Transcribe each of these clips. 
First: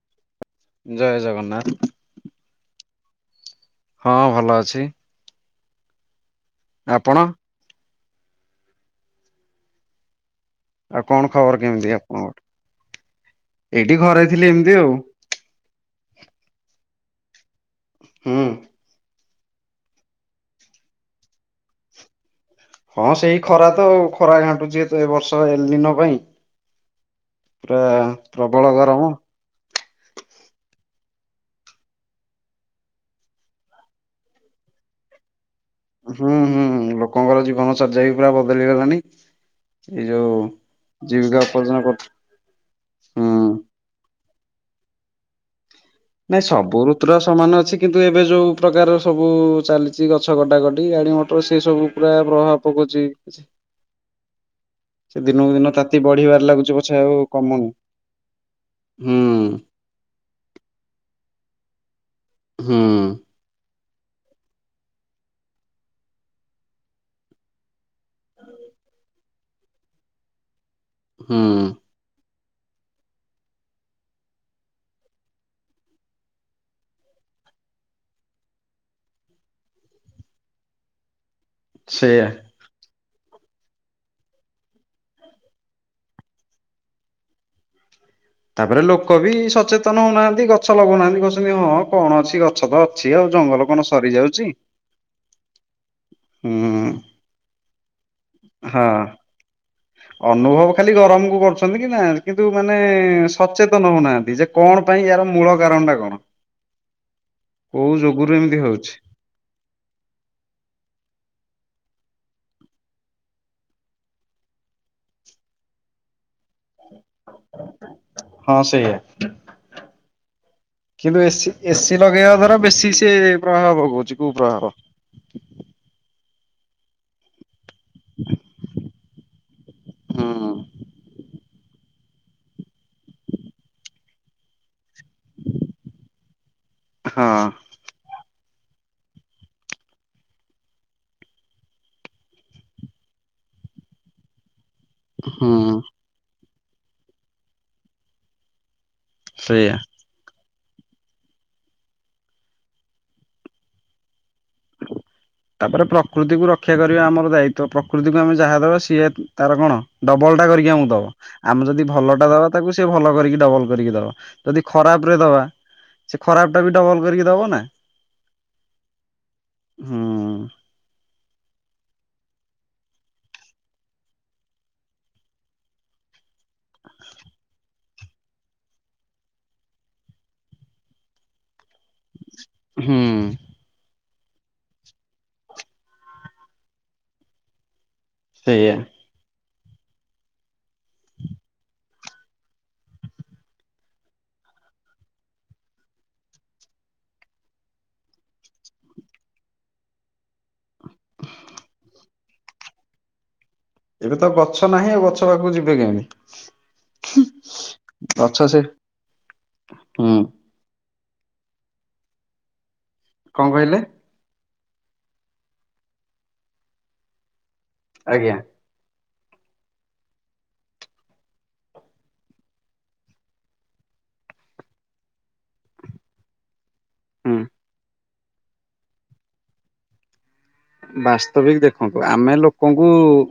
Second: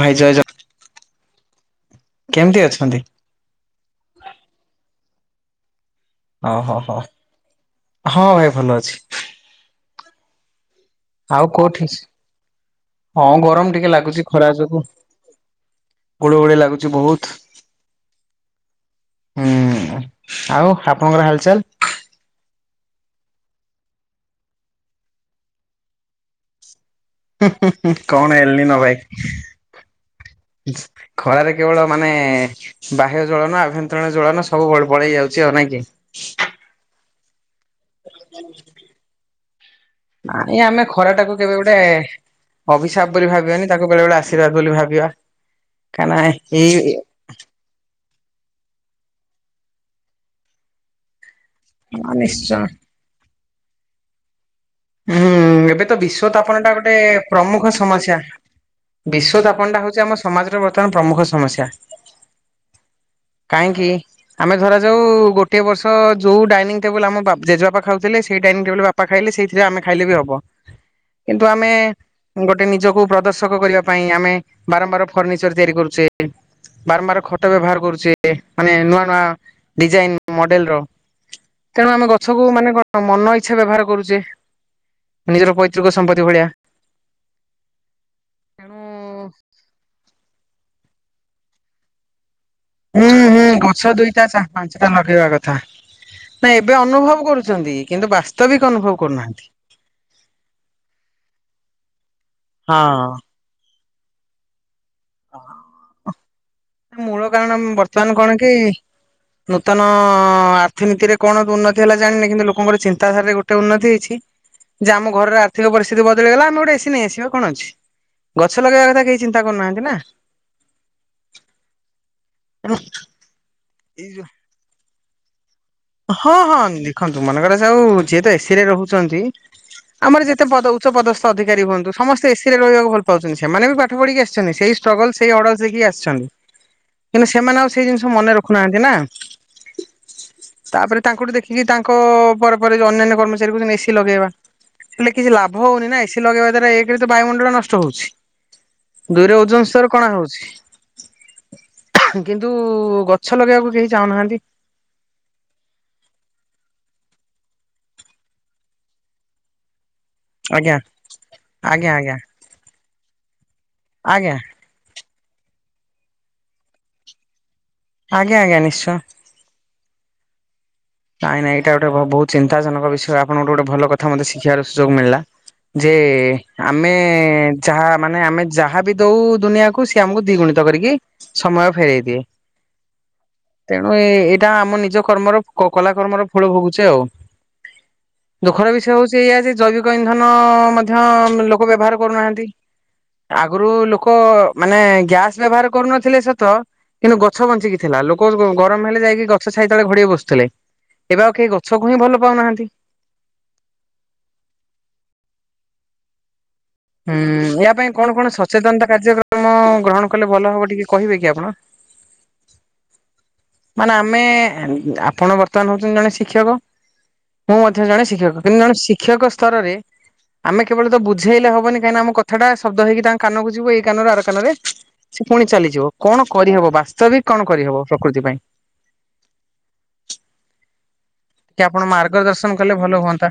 ଭାଇ ଜୟଜଗ ଜୟ ଜଗନ୍ନାଥ। କେମିତି ଅଛନ୍ତି? ହଁ ଭଲ ଅଛି। ଓ ହୋ ହୋ। ଆପଣ ହଁ ଭାଇ ଭଲ ଅଛି। କଣ ଆଉ ଖବର କୋଉଠି? କେମିତି ଆପଣଙ୍କର ହଁ ଗରମ ଟିକେ ଏଇଠି ଘରେ ଲାଗୁଛି ଥିଲି ଖରା ଏମିତି ଯୋଗୁ। ଆଉ ଗୁଳୁ ଗୁଳି ଲାଗୁଛି ବହୁତ। ହୁଁ। ହୁଁ ଉଁ ଆଉ ଆପଣଙ୍କର ହାଲଚାଲ୍! ହଁ ସେଇ ଖରା ତ ଆଉ। ଖରା ଘାଣ୍ଟୁଛି ଏ ବର୍ଷ ଏଲିନ ପାଇଁ। ହିଁ ପୁରା ହିଁ କ'ଣ ପ୍ରବଳ ଏଲିନ ଭାଇ? ଗରମ ଖଳାରେ କେବଳ ମାନେ ବାହ୍ୟ ଜ୍ୱଳନ ଆଭ୍ୟନ୍ତରୀଣ ଜ୍ୱଳନ ସବୁ ବଳେଇ ଯାଉଛି ଆଉ ନାଇକ କି। ହୁଁ ହୁଁ ଲୋକଙ୍କର ଜୀବନଚର୍ଯ୍ୟା ବି ପୁରା ବଦଳି ଗଲାଣି। ନାଇଁ ଆମେ ଖରା ଟାକୁ କେବେ ଗୋଟେ ଉପାର୍ଜନ କରୁ ଅଭିଶାପ ବୋଲି ହୁଁ ଭାବିବାନି। ତାକୁ ବେଳେବେଳେ ଆଶୀର୍ବାଦ ବୋଲି ଭାବିବା। କାହିଁନା ନାଇଁ ଏଇ ସବୁ ଋତୁର ସମାନ ଅଛି କିନ୍ତୁ ଏବେ ଯଉପ୍ରକାର ସବୁ ଚାଲିଛି ଗଛ କଟା କଟି ଗାଡି ମଟର। ସେ ସବୁ ପୁରା ନିଶ୍ଚୟ ପ୍ରଭାବ ପକଉଛି। ସେ ହୁଁ ଦିନକୁ ଦିନ ଏବେ ତ ତାତି ବିଶ୍ଵ ବଢିବାରେ ତାପନାଟା ଲାଗୁଛି ପଛେ ଗୋଟେ ଆଉ କମୁନି ପ୍ରମୁଖ ସମସ୍ୟା। ବିଶ୍ଵ ହୁଁ ତାପନ ଟା ହଉଛି ଆମ ସମାଜର ବର୍ତ୍ତମାନ ପ୍ରମୁଖ ସମସ୍ୟା। ହୁଁ ଉଁ। ଆ କି [unintelligible] ଆମେ ଧରାଯାଉ ଗୋଟଏ ବର୍ଷ ଯୋଉ ଡାଇନିଂ ଟେବୁଲ ଆମ ଜେବାପା ଖାଉଥିଲେ ସେଇ ଡନିଂ ଟେବୁଲ ବାପା ଖାଇଲେ ସେ ଆମେ ଖାଇଲେ ବି ହବ ହୁଁ କିନ୍ତୁ ଆମେ ଗୋଟେ ନିଜକୁ ପ୍ରଦର୍ଶକ କରିବା ପାଇଁ ଆମେ ବାରମ୍ବାର ଫର୍ଣ୍ଣିଚର ତିଆରି କରୁଛେ। ବାରମ୍ବାର ଖଟ ବ୍ୟବହାର କରୁଛେ ମାନେ ନୂଆ ନୂଆ। ଡିଜାଇନ ମଡେଲ ର ତେଣୁ ଆମେ ସେଇଆ। ଗଛ କୁ ମାନେ କଣ ମନ ଇଚ୍ଛା ବ୍ୟବହାର କରୁଛେ। ନିଜର ପୈତୃକ ସମ୍ପତ୍ତି ଭଳିଆ। ତେଣୁ ତାପରେ ଲୋକ ବି ସଚେତନ ହଉନାହାନ୍ତି ଗଛ ଲଗଉନାହାନ୍ତି କହୁ ଛନ୍ତି ହଁ କଣ ଅଛି ଗଛ ତ ଅଛି ହୁଁ ଆଉ ହୁଁ ଜଙ୍ଗଲ କଣ ଗଛ ସରି ଦୁଇଟା ଯାଉଛି ଚାରି ପାଞ୍ଚଟା ଲଗେଇବା କଥା। ହୁଁ ନାଇଁ ଏବେ ଅନୁଭବ କରୁଛନ୍ତି, କିନ୍ତୁ ବାସ୍ତବିକ ଅନୁଭବ ହଁ। କରୁନାହାନ୍ତି। ଅନୁଭବ ଖାଲି ଗରମ କୁ କରୁଛନ୍ତି କି ନା କିନ୍ତୁ ମାନେ ହଁ। ସଚେତନ ହଉନାହାନ୍ତି। ଯେ କ'ଣ ପାଇଁ ୟାର ମୂଳ କାରଣ ଟା କଣ? ମୂଳ କାରଣ କୋଉ ବର୍ତ୍ତମାନ କଣ ଯୋଗୁରୁ କି ଏମିତି ହଉଛି। ନୂତନ ଆର୍ଥିନୀତି ରେ କଣ ଉନ୍ନତି ହେଲା ଜାଣିନି। କିନ୍ତୁ ଲୋକଙ୍କର ଚିନ୍ତାଧାରାରେ ଗୋଟେ ଉନ୍ନତି ହେଇଛି। ଯେ ଆମ ଘର ର ଆର୍ଥିକ ପରିସ୍ଥିତି ବଦଳିଗଲା ଆମ ଗୋଟେ ଏସି ବା କଣ ଅଛି ହଁ ଗଛ ଲଗେଇବା ସେଇଆ। କଥା କେହି ଚିନ୍ତା କରୁନାହାନ୍ତି ନା କିନ୍ତୁ ଏସି ଏସିି ଲଗେଇବା ଦ୍ଵାରା ତେଣୁ ବେଶୀ ସେ ପ୍ରଭାବ ଏଇ ପକଉଛି ଯୋଉ କୁ ପ୍ରଭାବ। ହଁ ହଁ ଦେଖନ୍ତୁ ମନେକରା ଯାଉ ଯିଏ ତ ଏସି ରେ ରହୁଛନ୍ତି। ଆମର ଯେତେ ହୁଁ ପଦ ଉଚ୍ଚ ପଦସ୍ଥ ଅଧିକାରୀ ହୁଅନ୍ତୁ, ସମସ୍ତେ ଏସିରେ ରହିବାକୁ ଭଲ ପାଉଛନ୍ତି। ସେମାନେ ବି ପାଠ ପଢିକି ଆସିଛନ୍ତି ସେଇ ଷ୍ଟଗଲ ସେଇ ଅର୍ଡସ ଦେଇକି ଆସିଛନ୍ତି କିନ୍ତୁ ସେମାନେ ହଁ ଆଉ ସେଇ ଜିନିଷ ମନେ ରଖୁନାହାନ୍ତି ନା। ତା'ପରେ ତାଙ୍କଠୁ ଦେଖିକି ତାଙ୍କ ପରେ ପରେ ଅନ୍ୟାନ୍ୟ କର୍ମଚାରୀ କହୁଛନ୍ତି ଏସିି ଲଗେଇବା। ହେଲେ କିଛି ଲାଭ ହୁଁ ହଉନି ନା ଏସି ଲଗେଇବା ଦ୍ଵାରା ଏଇ ତ ବାୟୁମଣ୍ଡଳ ନଷ୍ଟ ହଉଛି। ଦୁଇରେ ଓଜନ ସେଇଆ। ସ୍ତର କଣା ହଉଛି। କିନ୍ତୁ ଗଛ ଲଗେଇବାକୁ କେହି ଚାହୁଁନାହାନ୍ତି। ତାପରେ ପ୍ରକୃତିକୁ ରକ୍ଷା କରିବା ଆମର ଦାୟିତ୍ଵ ପ୍ରକୃତିକୁ ଆମେ ଯାହା ଦେବା ସିଏ ତାର କଣ? ଡବଲ ଟା କରିକି ଆଜ୍ଞା ଆମକୁ ଦବ। ଆମେ ଯଦି ଆଜ୍ଞା ଆଜ୍ଞା ଭଲ ଟା ଦବା ତାକୁ ସେ ଭଲ କରିକି ଡବଲ କରିକି ଦବ। ଆଜ୍ଞା ଯଦି ଖରାପ ରେ ଦବା ସେ ଖରାପ ଟା ବି ଡବଲ କରିକି ଦବା ନା! ଆଜ୍ଞା ଆଜ୍ଞା ନିଶ୍ଚୟ। ହଁଉଁ। ନାଇଁ ନାଇଁ ଏଇଟା ଗଟେ ବହୁଚିନ୍ତା ଜନକ ବିଷୟ ଆପଣ ଙ୍କ ଗୋଟ ଭଲ କଥା ମେ ଶିଖିବାର ସୁଯୋଗ ମିଳିଲା। ଯେ ଆମେ ଯାହା ମାନେ ଆମେ ଯାହାବ ଦଉ ଦୁନିଆକୁ ସିଏ ଆମକୁ ଦିଗୁଣିତ କରିକି ସମୟ ଫେରଇ ଦିଏ। ହଁ। ତେଣୁ ଏ ଏଇଟା ଆମ ନିଜ କର୍ମର କଲା କରର୍ମର ଫଳ ଭୋଗୁଛେ ଆଉ ସେଇଆ ଦୁଃଖର ବିଷୟ ହଉଛି ସେଇଆ ସେ ଜୈବିକ ଇନ୍ଧନ ମଧ୍ୟ ଲୋକ ବ୍ୟବହାର କରୁନାହାନ୍ତି। ଆଗରୁ ଲୋକ ମାନେ ଗ୍ୟାସ ବ୍ୟବହାର କରୁନଥିଲେ ସତ କିନ୍ତୁ ଗଛ ବଞ୍ଚିକି ଥିଲା ଲୋକ ଗରମ ହେଲେ ଯାଇକି ଗଛାଇ ତେଳେ ଘଡେଇ ବସୁଥିଲେ। ଏବେ ଆଉ କେହି ଗଛକୁ ହିଁ ଭଲ ପାଉନାହାନ୍ତି। ଏବେ ତ ଗଛ ନାହିଁ ଆ ଗଛ ପାଖକୁ ଯିବେ କେମିତି। ହୁଁ ୟା ପାଇଁ କଣ କଣ ଗଛ ସେ ସଚେତନତା କାର୍ଯ୍ୟକ୍ରମ ଗ୍ରହଣ ହୁଁ କଲେ ଭଲ ହବ ଟିକେ କହିବେ କି ଆପଣ? କଣ କହିଲେ? ମାନେ ଆମେ ଆପଣ ବର୍ତ୍ତମାନ ହଉଛନ୍ତି ଜଣେ ଶିକ୍ଷକ ମୁଁ ମଧ୍ୟ ଜଣେ ଆଜ୍ଞା ଶିକ୍ଷକ କିନ୍ତୁ ଜଣେ ଶିକ୍ଷକ ସ୍ତରରେ ଆମେ କେବଳ ତ ବୁଝେଇଲେ ହବନି କାହିଁକିନା ଆମଥାଟା ଶବ୍ଦ ହେଇକି ତାଙ୍କ କାନକୁ ଯୁ ଏଇ କାନ ଆ କାନରେ ସେ ପୁଣି ଚାଲିଯିବ କଣ କରିହବ ବାସ୍ତବିକ ହୁଁ କଣ କରିହବ ପ୍ରକୃତି ପାଇଁ। ବାସ୍ତବିକ ଟିକେ ଆପଣ ଦେଖନ୍ତୁ ଆମେ ମାର୍ଗଦର୍ଶନ କଲେ ଲୋକଙ୍କୁ ଭଲ ହୁଅନ୍ତା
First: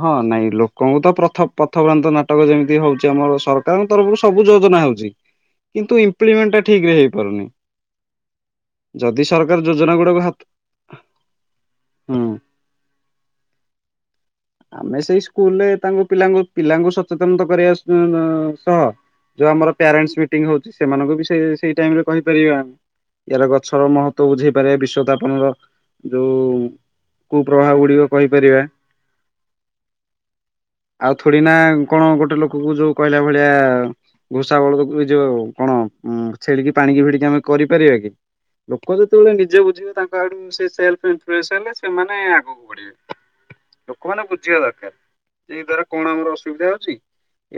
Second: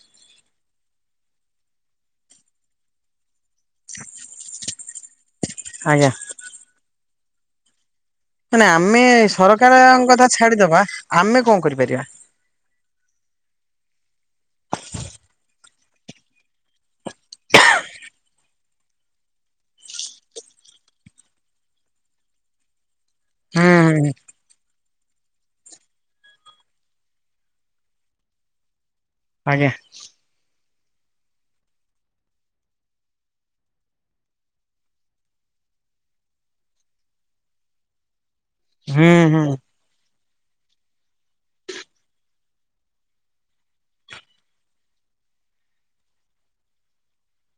ହଁ ନାଇଁ ଲୋକଙ୍କୁ ତ ପ୍ରଥ ପଥପ୍ରାନ୍ତ ନାଟକ ଯେମିତି ହଉଛି ଆମର ସରକାରଙ୍କ ତରଫରୁ ସବୁ ଯୋଜନା ହଉଛି କିନ୍ତୁ ଆଜ୍ଞା ଇମ୍ପ୍ଲିମେଣ୍ଟ ଟା ଠିକ ରେ ହେଇପାରୁନି। ମାନ ଆମେ ଯଦି ସରକାର ଯୋଜନା ସରକାରଙ୍କ ଗୁଡାକୁ କଥା ଛାଡିଦବା ଆମେ କଣ କରିପାରିବା? ହଁ। ଆମେ ସେଇ ସ୍କୁଲରେ ତାଙ୍କୁ ପିଲାଙ୍କୁ ପିଲାଙ୍କୁ ସଚେତନତା କରିବା ସହ ଯୋଉ ଆମର ପ୍ୟାରେଣ୍ଟସ ମିଟିଙ୍ଗ ହଉଛି ସେମାନଙ୍କୁ ବି ସେ ସେଇ ଟାଇମ ରେ କହିପାରିବିବା। ୟାର ହୁଁ ଗଛର ହୁଁ ମହତ୍ତଵ ବୁଝେଇ ବିଶ୍ଵଥାପନ ର ଯୋଉ କୁପ୍ରବାହ ଗୁଡିକ କହିପାରିବା। ଆଜ୍ଞା। ଆଉ ଥୋଡି ନା କଣ ଗୋଟେ ଲୋକକୁ ଯୋଉ କହିଲା ଭଳିଆ ଘୁଷା ବେଳକୁ ଯ କଣ ଛେଳିକି ପାଣିକି ଫିଡିକି ଆମେ କରିପାରିବା କି? ଲୋକ ହୁଁ ଯେତେବେଳେ ହୁଁ ନିଜେ ବୁଝିବେ ତାଙ୍କ ଆଡୁ ସେ ସେଲଇନଫଏସ ହେଲେ ସେମାନେ ଆଗକୁ ବଢିବେ। କୋଉମାନେ ବୁଝିବା ଦରକାର। ଯେ ଏଇ ଦଵାରା କଣ ଆମର ଅସୁବିଧା ହଉଛି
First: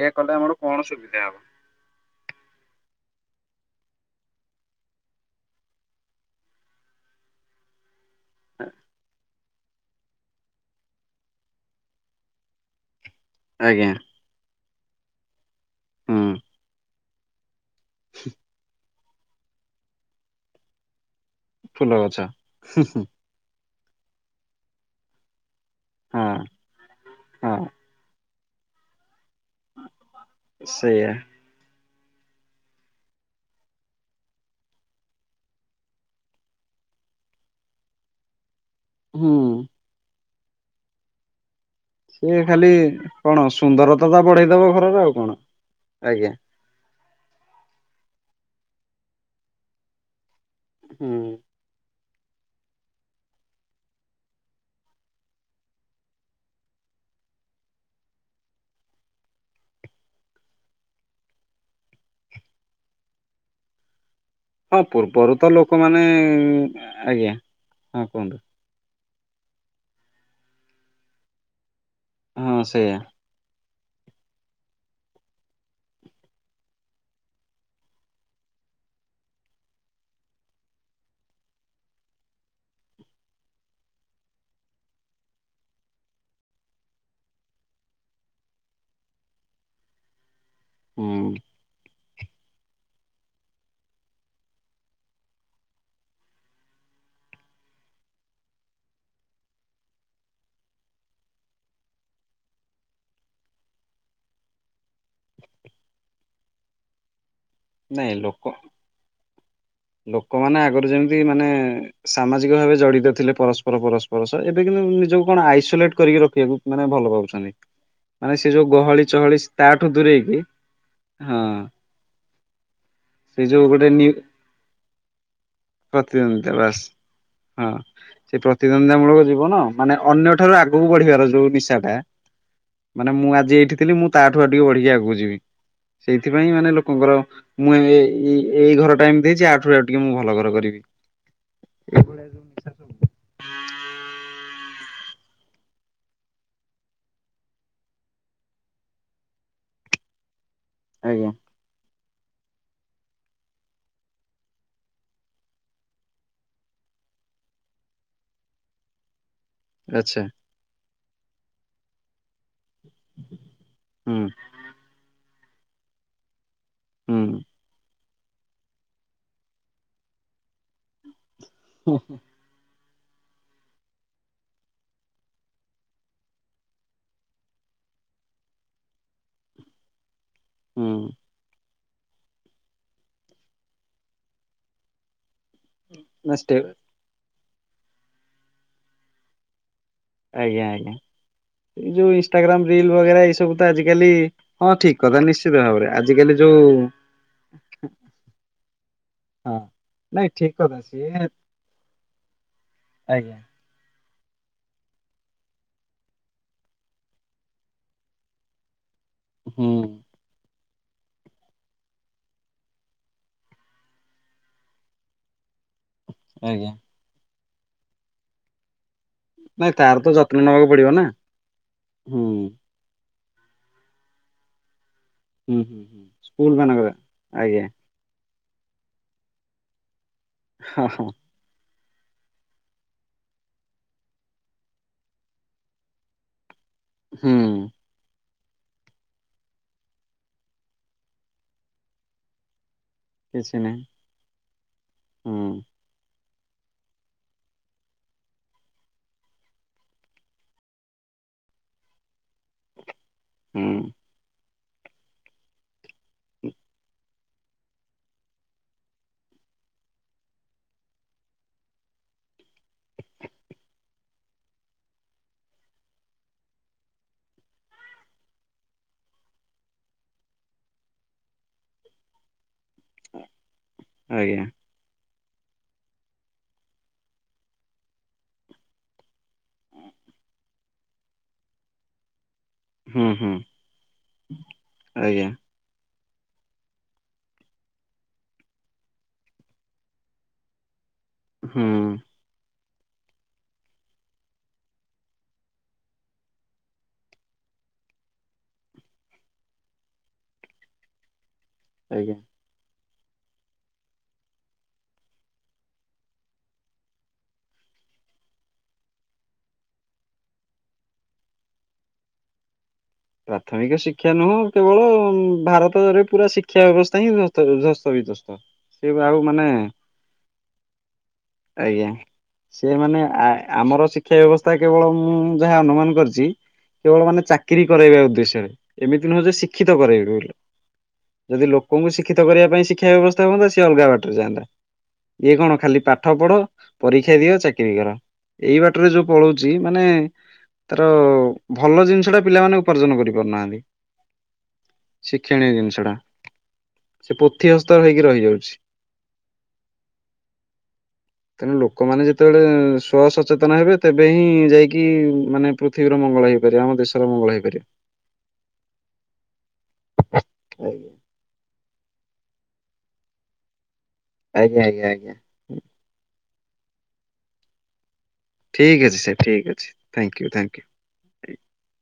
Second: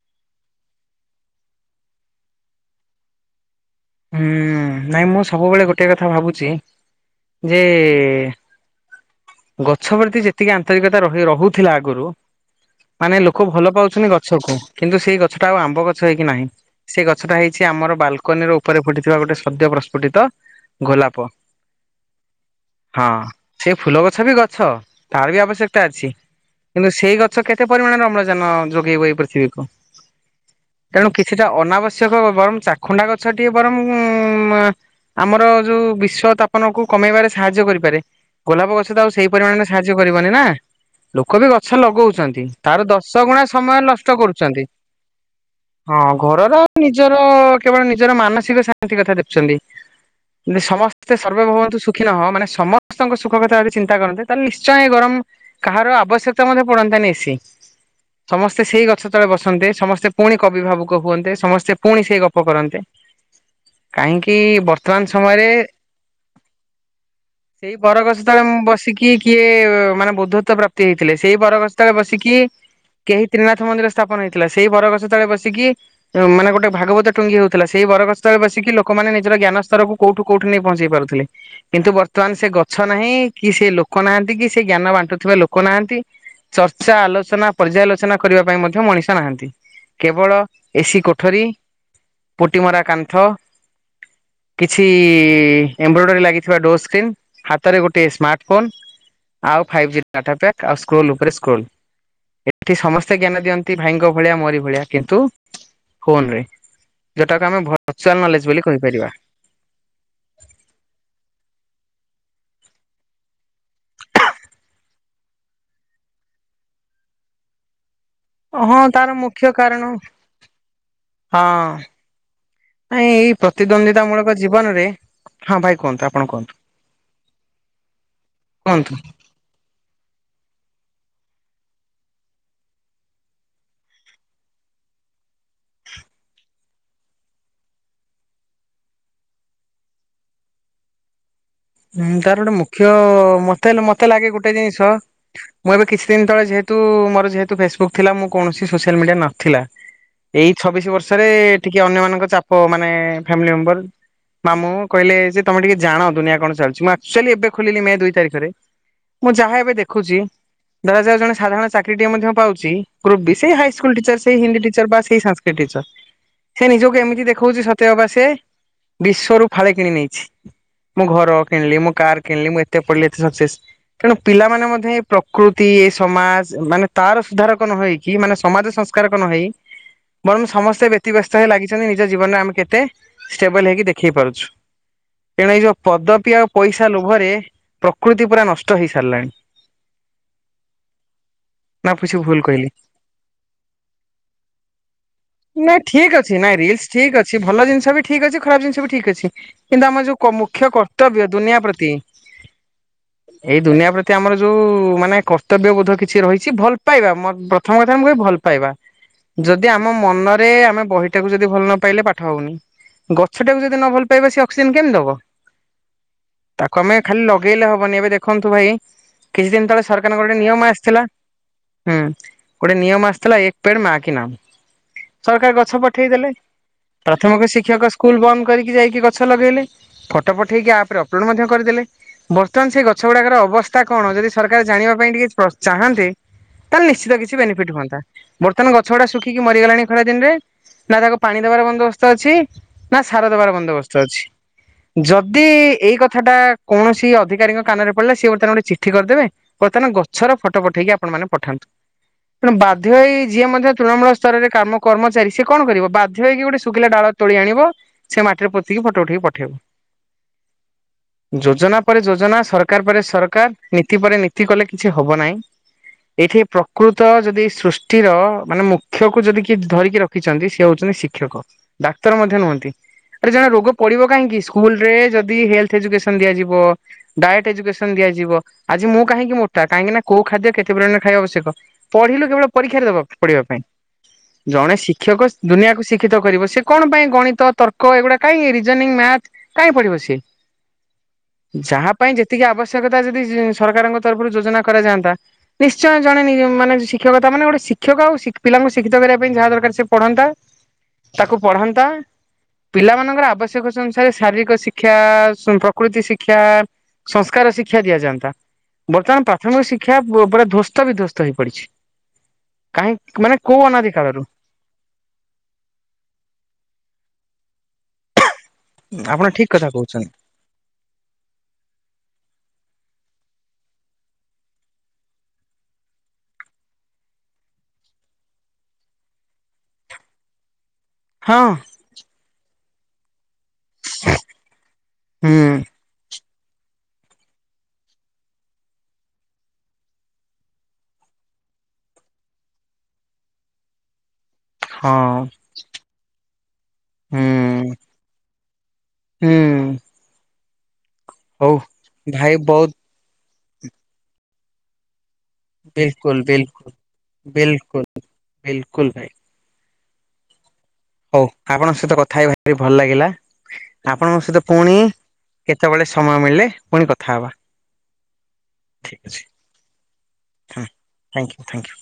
ଏହାୟ କଲେ ଆମର କଣ ସୁବିଧା ହବ। ହଁ ନାଇଁ ମୁଁ ସବୁବେଳେ ଗୋଟେ କଥା ଭାବୁଛି ଯେ ଗଛ ପ୍ରତି ଯେତିକି ଆନ୍ତରିକତା ରହି ରହୁଥିଲା ଆଗରୁ ମାନେ ଲୋକ ଭଲ ଆଜ୍ଞା ପାଉଛନ୍ତି ଗ ଗଛକୁ କିନ୍ତୁ ସେଇ ଗଛଟା ଆଉ ଆମ୍ବ ଗଛ ହୁଁ ହେଇକି ନାହିଁ। ସେ ଗଛଟା ହେଇଛି ଆମର ବାଲକନି ର ଉପରେ ଫୁଟିଥିବା ଗୋଟେ ସଦ୍ୟ ପ୍ରସ୍ଫୁଟିତ ଗୋଲାପ। ଫୁଲ ଗଛ। ସେଇ ଫୁଲ ଗଛ ବି ଗଛ ତାର ବି ଆବଶ୍ୟକତା ଅଛି ହଁ କିନ୍ତୁ ସେଇ ଗଛ ହଁ କେତେ ପରିମାଣରେ ଅମଳ ଯାନଯୋଗେଇବ ଏଇ ପୃଥିବୀକୁ ତେଣୁ ସେଇଆ କି ସେଟା ଅନାବଶ୍ୟକ ବରଂ ଚାଖୁଣ୍ଡା ଗଛଟିଏ ବରଂ ଆମର ଯୋଉ ବିଶ୍ୱ ତାପନ କୁ କମେଇବାରେ ସାହାଯ୍ୟ କରିପାରେ ଗୋଲାପ ଗଛ ଆଉ ସେଇ ହୁଁ। ପରିମାଣରେ ସାହାଯ୍ୟ କରିବନି ନା ଲୋକ ବି ଗଛ ସିଏ ଲଗଉଛନ୍ତି ଖାଲି ତାର ଦଶ କଣ ଗୁଣା ସମୟ ସୁନ୍ଦରତା ନଷ୍ଟ ଟା ବଢେଇଦବ କରୁଛନ୍ତି। ଘରର ଆଉ କଣ ହଁ ଆଜ୍ଞା ଘରର ଆଉ ନିଜର କେବଳ ନିଜର ମାନସିକ ଶାନ୍ତି କଥା ଦେଖୁଛନ୍ତି। ସମସ୍ତେ ହୁଁ। ସର୍ବେ ଭଗନ୍ତୁ ସୁଖୀ ନ ହ ମାନେ ସମସ୍ତଙ୍କ ସୁଖ କଥା ଚିନ୍ତା କରନ୍ତେ ତାହେଲେ ନିଶ୍ଚୟ ଗରମ କାହାର ଆବଶ୍ୟକତା ମଧ୍ୟ ପଡନ୍ତାନି ସିଏ। ସମସ୍ତେ ସେଇ ଗଛ ତଳେ ବସନ୍ତେ ସମସ୍ତେ ପୁଣି କବି ଭାବୁକ ହୁଅନ୍ତେ ସମସ୍ତେ ପୁଣି ସେଇ ଗପ କରନ୍ତେ। କାହିଁକି? ହଁ ବର୍ତ୍ତମାନ ପୂର୍ବରୁ ସମୟରେ ତ ଲୋକମାନେ ଆଜ୍ଞା। ସେଇ ହଁ ବରଗଛ କୁହନ୍ତୁ ତଳେ ମୁଁ ବସିକି କିଏ ମାନେ ବୁଦ୍ଧଵ ପ୍ରାପ୍ତି ହେଇଥିଲେ ସେଇ ବରଗସ୍ତରେ ବସିକି ହଁ ସେଇଆ କେହି ତ୍ରିନାଥ ମନ୍ଦିର ସ୍ଥାପନ ହେଇଥିଲା ସେଇ ବରଗଛ ତଳେ ବସିକି ମାନେ ଗୋଟେ ଭାଗବତ ଟୁଙ୍ଗି ହଉଥିଲା ସେଇ ବରଗସ୍ତରେ ବସିକି ଲୋକମାନେ ନିଜର ଜ୍ଞାନ ସ୍ତର କୁ କୋଉଠୁ କୋଉଠି ନେଇ ପହଞ୍ଚେଇ ପାରୁଥିଲେ କିନ୍ତୁ ବର୍ତ୍ତମାନ ସେ ଗଛ ନାହିଁ। କି ସେ ଲୋକ ନାହାନ୍ତି କି ସେ ଜ୍ଞାନ ବାଣ୍ଟୁଥିବା ଲୋକ ନାହାନ୍ତି। ଚର୍ଚ୍ଚା ଆଲୋଚନା ପର୍ଯ୍ୟାଲୋଚନା କରିବା ପାଇଁ ମଧ୍ୟ ମଣିଷ ନାହାନ୍ତି। କେବଳ ଏସି ହୁଁ। କୋଠରୀ ପୁଟିମରା କାନ୍ଥ। କିଛି ଏମ୍ବ୍ରଏଡରୀ ଲାଗିଥିବା ଡୋର ସ୍କ୍ରିନ୍ ହାତରେ ଗୋଟେ ଟେ ସ୍ମାର୍ଟ ଫୋନ୍ ଆଉ ଫାଇଭ ଜି ଡାଟା ପ୍ୟାକ୍ ଆଉ ସ୍କ୍ରୋଲ ଉପରେ ସ୍କ୍ରୋଲ। ଏଠି ସମସ୍ତେ ଜ୍ଞାନ ଦିଅନ୍ତି ଭାଇଙ୍କ ଭଳିଆ ମୋରି ଭଳିଆ। କିନ୍ତୁ ଫୋନରେ ଯୋଉଟାକୁ ଆମେ ଭଲ ନାଇଁ ଲୋକ ଲୋକମାନେ ଆଗରୁ ଯେମିତି ମାନେ ସାମାଜିକ ଭାବେ ଜଡିତ ଥିଲେ ପରସ୍ପର ପରସ୍ପର ସହ ଏବେ କିନ୍ତୁ ନିଜକୁ କଣ ଆଇସୋଲେଟ କରିକି ରଖିବାକୁ। ମାନେ ଭଲ ପାଉଛନ୍ତି। ମାନେ ସେ ଯୋଉ ହଁ ଗହଳି ତାର ଚହଳି ମୁଖ୍ୟ ତାଠୁ କାରଣ ଦୂରେଇକି ହଁ ନାଇଁ ଏଇ ସେ ଯୋଉ ଗୋଟେ ପ୍ରତିଦ୍ୱନ୍ଦ୍ୱିତା ନି ମୂଳକ ଜୀବନରେ ହଁ ଭାଇ କୁହନ୍ତୁ ଆପଣ ପ୍ରତିଦ୍ୱନ୍ଦିତା କୁହନ୍ତୁ। ବାସ୍ ହଁ ସେ କୁହନ୍ତୁ। ପ୍ରତିଦ୍ୱନ୍ଦିତା ମୂଳକ ଯ କଣ ମାନେ ଅନ୍ୟ ଠାରୁ ଆଗକୁ ବଢିବାର ଯୋଉ ନିଶାଟା ମାନେ ମୁଁ ଆଜି ଏଇଠିଥିଲି ମୁଁ ତା ଠୁ ଆ ଟିକେ ବଢିକି ଆଗକୁ ଯିବି। ସେଇଥିପାଇଁ ମାନେ ଲୋକଙ୍କର ମୁଁ ଏ ଏଇ ଘର ଟ ଏମତି ହେଇଛି ଆଠରୁ ଆଉ ଟିକି ମୁଁ ଭଲ ଘର କରିବି। ହୁଁ ଏଇଭଳିଆ। ତାର ଗୋଟେ ମୁଖ୍ୟ ମତେ ହେଲେ ମତେ ଲାଗେ ଗୋଟେ ଜିନିଷ ମୁଁ ଏବେ କିଛି ଦିନ ତଳେ ଯେହେତୁ ମୋର ଯେହେତୁ ଫେସବୁକ୍ ଥିଲା ମୁ କୌଣସି ସୋସିଆଲ ମିଡିଆ ନଥିଲା। ଏଇ ଛବିଶ ବର୍ଷରେ ଆଜ୍ଞା ଟିକେ ଅନ୍ୟମାନାନଙ୍କ ଚାପ ମାନେ ଫ୍ୟାମିଲି ମେମ୍ବର ମାମୁଁ କହିଲେ ଯେ ତମେ ଟିକେ ଜାଣ ଦୁନିଆ କଣ ଚାଲୁଛି ମୁ ଏକ୍ଟୁଆଲୀ ଏବେ ଖୋଲିଲି ମେ ଦୁଇ ତାରିଖରେ ମୁଁ ଯାହା ଏବେ ଦେଖୁଛି ଆଚ୍ଛା ଦେଖାଯାଉ ଜଣେ ସାଧାରଣ ଚାକିରିଟିଏ ମଧ୍ୟ ପାଉଛି ଗ୍ରୁ ବି ସେଇ ହାଇସ୍କୁଲ ଟିଚର ହୁଁ ସେଇ ହିନ୍ଦୀ ଟିଚର ବା ସେଇ ସଂସ୍କୃ ତିକ ଟିଚର ସେ ନିଜକୁ ଏମିତି ହୁଁ ଦେଖଉଛିତ ସ ତ ବା ସେ ବିଶ୍ଵରୁ ଫାଳେ କିଣି ନେଇଛି ମୁଁ ଘର କିଣିଲି ମୁଁ କାର୍ କିଣିଲି ମୁଁ ଏଟେ କେ ପଡ଼ିଲ ସକ୍ସେସ। ତେଣୁ ପିଲାମାନେ ମଧ୍ୟ ଏ ପ୍ରକୃତି ଏ ସମାଜ ମାନେ ତାର ସୁଧାରକ ନ ହେଇକି ମାନେ ସମାଜ ସଂ କାରକ ନ ହେଇ ବରଂ ସମସ୍ତେ ହୁଁ ବ୍ୟତିବ୍ୟସ୍ତ ରେ ଲାଗି ତେଣୁ ନିଜ ଜୀବନରେ ଆମେ କେତେ ଷ୍ଟେବଲ ହେଇକି ଦେଖେଇ ପାରୁଛୁ ଏଣୁ ଏଇ ଯୋଉ ପଦ ନଷ୍ଟେ ଲୋଭରେ ପ୍ରକୃତି ପୁରା ନଷ୍ଟ ହେଇସାରିଲାଣି। ଆଜ୍ଞା ଆଜ୍ଞା ନା ଏ ଯୋଉ କିଛି ଭୁଲ କହିଲି? ଇନ୍ଷ୍ଟଗ୍ରମ୍ ରିଲ ରିଲି ବଗେରା ଏଇ ସବୁ ତ ଆଜିକାଲି ହଁ ଠିକ କଥା ନିଶ୍ଚିତ। ନାଇଁ ଭାବରେ ଠିକ ଆଜିକାଲି ଅଛି ନାଇଁ ଯୋଉ ରିଲସ ଠିକ ଅଛି ଭଲ ଜିନିଷ ବି ଠିକ ଅଛି ଖରାପ ଜିନିଷ ବି ଠିକ ଅଛି। ହଁ କିନ୍ତୁ ଆମର ଯୋଉ ନାଇଁ କ ଠିକ ମୁଖ୍ୟ କଥା ସିଏ କର୍ତ୍ତବ୍ୟ ଦୁନିଆ ପ୍ରତି ଏଇ ଦୁନିଆ ଆଜ୍ଞା। ଏଇ ଦୁନିଆ ପ୍ରତି ଏତେ ଆମର ଯେଉଁ ମାନେ କର୍ତ୍ତବ୍ୟବୋଧ କିଛି ରହିଛି ଭଲ ପାଇବା ମ ପ୍ରଥମ କଥା ଆମେ କହିବି ଭଲ ପାଇବା। ଯଦି ହୁଁ ଆମ ମନରେ ଆମେ ବହିଟାକୁ ଯଦି ଭଲ ନ ପାଇଲେ ପାଠ ହଉନି। ଗଛଟାକୁ ଯଦି ନ ଭଲ ପାଇବା ସେ ଅକ୍ସିଜେନ କେମିତି ଦବ, ଆଜ୍ଞା। ତାକୁ ଆମେ ଖାଲି ଲଗେଇଲେ ହବନି ଏବେ ଦେଖନ୍ତୁ ଭାଇ କିଛି ଦିନ ନାଇଁ ତଳେ ତାର ତ ସରକାରଙ୍କ ଗୋଟେ ଯତ୍ନ ନେବାକୁ ନିୟମ ପଡିବ ଆସିଥିଲା ନା। ହୁଁ ଗୋଟେ ନିୟମ ଆସିଥିଲା ଏକ ପେଡ ମାକି ନାମ ସରକାର ହୁଁ ଗଛ ହୁଁ ହୁଁ। ପଠେଇଦେଲେ ସ୍କୁଲ ମାନଙ୍କରେ ପ୍ରଥମ ଆଜ୍ଞା ଶିକ୍ଷକ ସ୍କୁଲ ବନ୍ଦ କରିକି ଯାଇକି ଗଛ ଲଗେଇଲେ। ଫଟୋ ପଠେଇକି ହଁ ଆପ ରେ ହଁ ଅପଲୋଡ୍ ମଧ୍ୟ କରିଦେଲେ। ବର୍ତ୍ତମାନ ସେ ଗଛ ଗୁଡାକର ଅବସ୍ଥା କଣ ଯଦି ସରକାର ଜାଣିବା ପାଇଁ ଟିକେ ଚାହାନ୍ତି। ତାହେଲେ ନିଶ୍ଚିତ କିଛି ବେନିଫିଟ ହୁଁ ହୁଅନ୍ତା ବର୍ତ୍ତମାନ ଗଛ ଗୁଡ଼ାକ ଶୁଖିକି ମର ସୁଖୀ ଗଲାଣି ଖରା ଦିନରେ ନା ତାକୁ ପାଣି ଦେବାର ବନ୍ଦୋବସ୍ତ ଅଛି। ନା ସାର ଦେବାର କିଛି ନାହିଁ ବନ୍ଦୋବସ୍ତ ଅଛି ଯଦି ହୁଁ ଏଇ କଥା ଟା ସରକାର କୌଣସି ଅଧିକାରୀ କାନରେ ପଡ଼ିଲେ ସେ ଗୋଟେ ଚିଠିକରିଦେବେ ବର୍ତ୍ତମାନ ଗଛର ଫଟୋ ପଠେଇକି ଆପଣ ମାନେ ପଠାନ୍ତୁ ତେଣୁ ବାଧ୍ୟଇ ଯିଏ ମଧ୍ୟ ହୁଁ ତୃଣମୂଳ ସ୍ତରରେ କାମ କର୍ମଚାରୀ ସେ କଣିବ ବାଧ୍ୟ ହୋଇଇକି ଗୋଟେ ଶୁଖିଲା ଡାଳ ତୋଳି ଆଣିବ। ସେ ମାଟିରେ ପୋତିକି ଫଟୋ ଉଠେଇି ପଠେଇବ। ଯୋଜନା ପରେ ଯୋଜନା ସରକାର ପରେ ସରକାର ନୀତି ପରେ ନୀତି କଲେ କିଛି ହବ ନାହିଁ। ଏଇଠି ପ୍ରକୃତ ଯଦି ସୃଷ୍ଟିର ମାନେ ମୁ। ଶିକ୍ଷକୁ ଯଦି କି ଧରିକି ରଖିଛନ୍ତି ସେଏ ହଉଛନ୍ତି ଶିକ୍ଷକ ଡାକ୍ତର ମଧ୍ୟ ନୁହନ୍ତି। ଏ ଜଣେ ରୋଗ ପଡିବ କାହିଁକି ଆଜ୍ଞା ସ୍କୁଲ ରେ ଯଦି ହେଲଥ ଏଜୁକେସନ ଦିଆଯିବ। ଡଏଟ୍ ଏଜୁକେସନ ଦିଆଯିବ ଆଜି ମୁଁ କାହିଁକି ମୋଟା କାହିଁକି ନା କୋଉ ଖାଦ୍ୟ କେତେ ପରିମାଣରେ ଖାଇବା ଆବଶ୍ୟକ। ପଢିଲୁ କେବଳ ପରୀକ୍ଷାରେ ଦବା ହୁଁ ହୁଁ ପଢିବା ପାଇଁ ଜଣେ ଶିକ୍ଷକ ଆଜ୍ଞା ଦୁନିଆକୁ ଶି ଶିକ୍ଷିତ କରିବ ସିଏ କଣ ପାଇଁ ଗଣିତ ତର୍କ ଏଗୁଡା କାଇଁ ରିଜଙ୍ଗି ମ୍ୟାର୍ଥ କାଇଁ ପଢିବ ସେ। ହୁଁ ଯାହା ପାଇଁ ଯେତିକି ଆବଶ୍ୟକତା ଯଦି ସରକାରଙ୍କ ତରଫରୁ ଯୋଜନା କରାଯାଆନ୍ତା। ନିଶ୍ଚୟ ଜଣେ ନି ମାନେ ଶିକ୍ଷକତା ମାନେ ଗୋଟେ ଶିକ୍ଷକ ଆଉ ସ ପିଲାଙ୍କୁ ଶିକ୍ଷିତ କରିବା ପାଇଁ ଯାହା ଦରକାର ସେ ପଢନ୍ତା ତାକୁ ପଢନ୍ତା। ଆଜ୍ଞା। ପିଲାମାନାନଙ୍କର ଆବଶ୍ୟକତା ଅନୁସାରେ ଶାରୀରିକ ଶିକ୍ଷା ପ୍ରକୃତି ଶିକ୍ଷା ସଂସ୍କାର ଶିକ୍ଷା ଦିଆଯାନ୍ତା ବର୍ତ୍ତମାନ ପ୍ରାଥମିକ ଶିକ୍ଷା ପୁରା ଧ୍ଵସ୍ତ ବିଧ୍ଵସ୍ତ ହେଇ ପଡିଛି। କାହିଁ ମାନେ କୋଉ ପ୍ରାଥମିକ ଅନାଦି ଶିକ୍ଷା କାଳରୁ ନୁହଁ। କେବଳ ଭାରତରେ ପୁରା ଶିକ୍ଷା ବ୍ୟବସ୍ଥା ହିଁ ଧସ୍ତ ବିଧ୍ୱସ୍ତ। ସେ ଆଉ ଆପଣ ମାନେ ଠିକ କଥା କହୁଛନ୍ତି ଆଜ୍ଞା। ସେ ମାନେ ଆ ଆମର ଶିକ୍ଷା ବ୍ୟବସ୍ଥା କେବଳ ମୁଁ ଯାହା ଅନୁମାନ କରିଛି କେବଳ ମାନେ ଚାକିରି କରାଇବା ଉଦ୍ଦେଶ୍ୟରେ ଏମିତି ନୁହଁ ଯେ ଶିକ୍ଷିତ କରାଇବେ ବୋଲି ହଁ ଯଦି ଲୋ ଙ୍କୁ ଶଶିକ୍ଷିତ କରିବା ପାଇଁ ଶିକ୍ଷ ବ୍ୟବସ୍ଥା ହୁଅତା ସେ ଅଲଗା ବାଟରେ ଯାଆନ୍ତା ଇଏ ହୁଁ କଣ ଖାଲି ପାଠ ପଢ ପରୀକ୍ଷା ଦିଅ ଚାକିରୀ କର ଏଇ ବାଟରେ ଯୋଉ ପଳଉଛି ମାନେ ତାର ଭଲ ଜିନିଷ ଟା ପିଲାମାନେ ଉପାର୍ଜନ କରିପାରୁନାହାନ୍ତି। ହଁ ଶିକ୍ଷଣୀୟ ଜିନିଷଟା। ସେ ପୋଥି ହୁଁ ଅସ୍ତର ହେଇକି ରହିଯାଉଚି। ହୁଁ। ହଉ ତେଣୁ ଲୋକମାନେ ଭାଇ ବହୁତ ଯେତେବେଳେ- ସସଚେତନ, ହେବେ ତେବେ ହିଁ ଯାଇକି ମାନେ ପୃଥିବୀର ବିଲକୁଲ ମଙ୍ଗଳ ହେଇପାରିବ, ବିଲକୁଲ ଆମ ଦେଶର ମଙ୍ଗଳ ହେଇପାରିବ। ବିଲକୁଲ ବିଲକୁଲ ଭାଇ। [inaudible] [unintelligible] ହଉ ଆପଣଙ୍କ ସହିତ କଥା ହେଇ ଭାରି ଟିକେ ଭଲ ଲାଗିଲା, ଆପଣଙ୍କ ସହିତ ଆଜ୍ଞା ପୁଣି ଆଜ୍ଞା ଆଜ୍ଞା କେତେବେଳେ ସମୟ ମିଳିଲେ, ପୁଣି କଥା ହବା। ଠିକ୍ ଅଛି ସେ ଠିକ୍ ଅଛି। ଥ୍ୟାଙ୍କ ୟୁ, ଥ୍ୟାଙ୍କ ହଁ ୟୁ। Thank you thank you.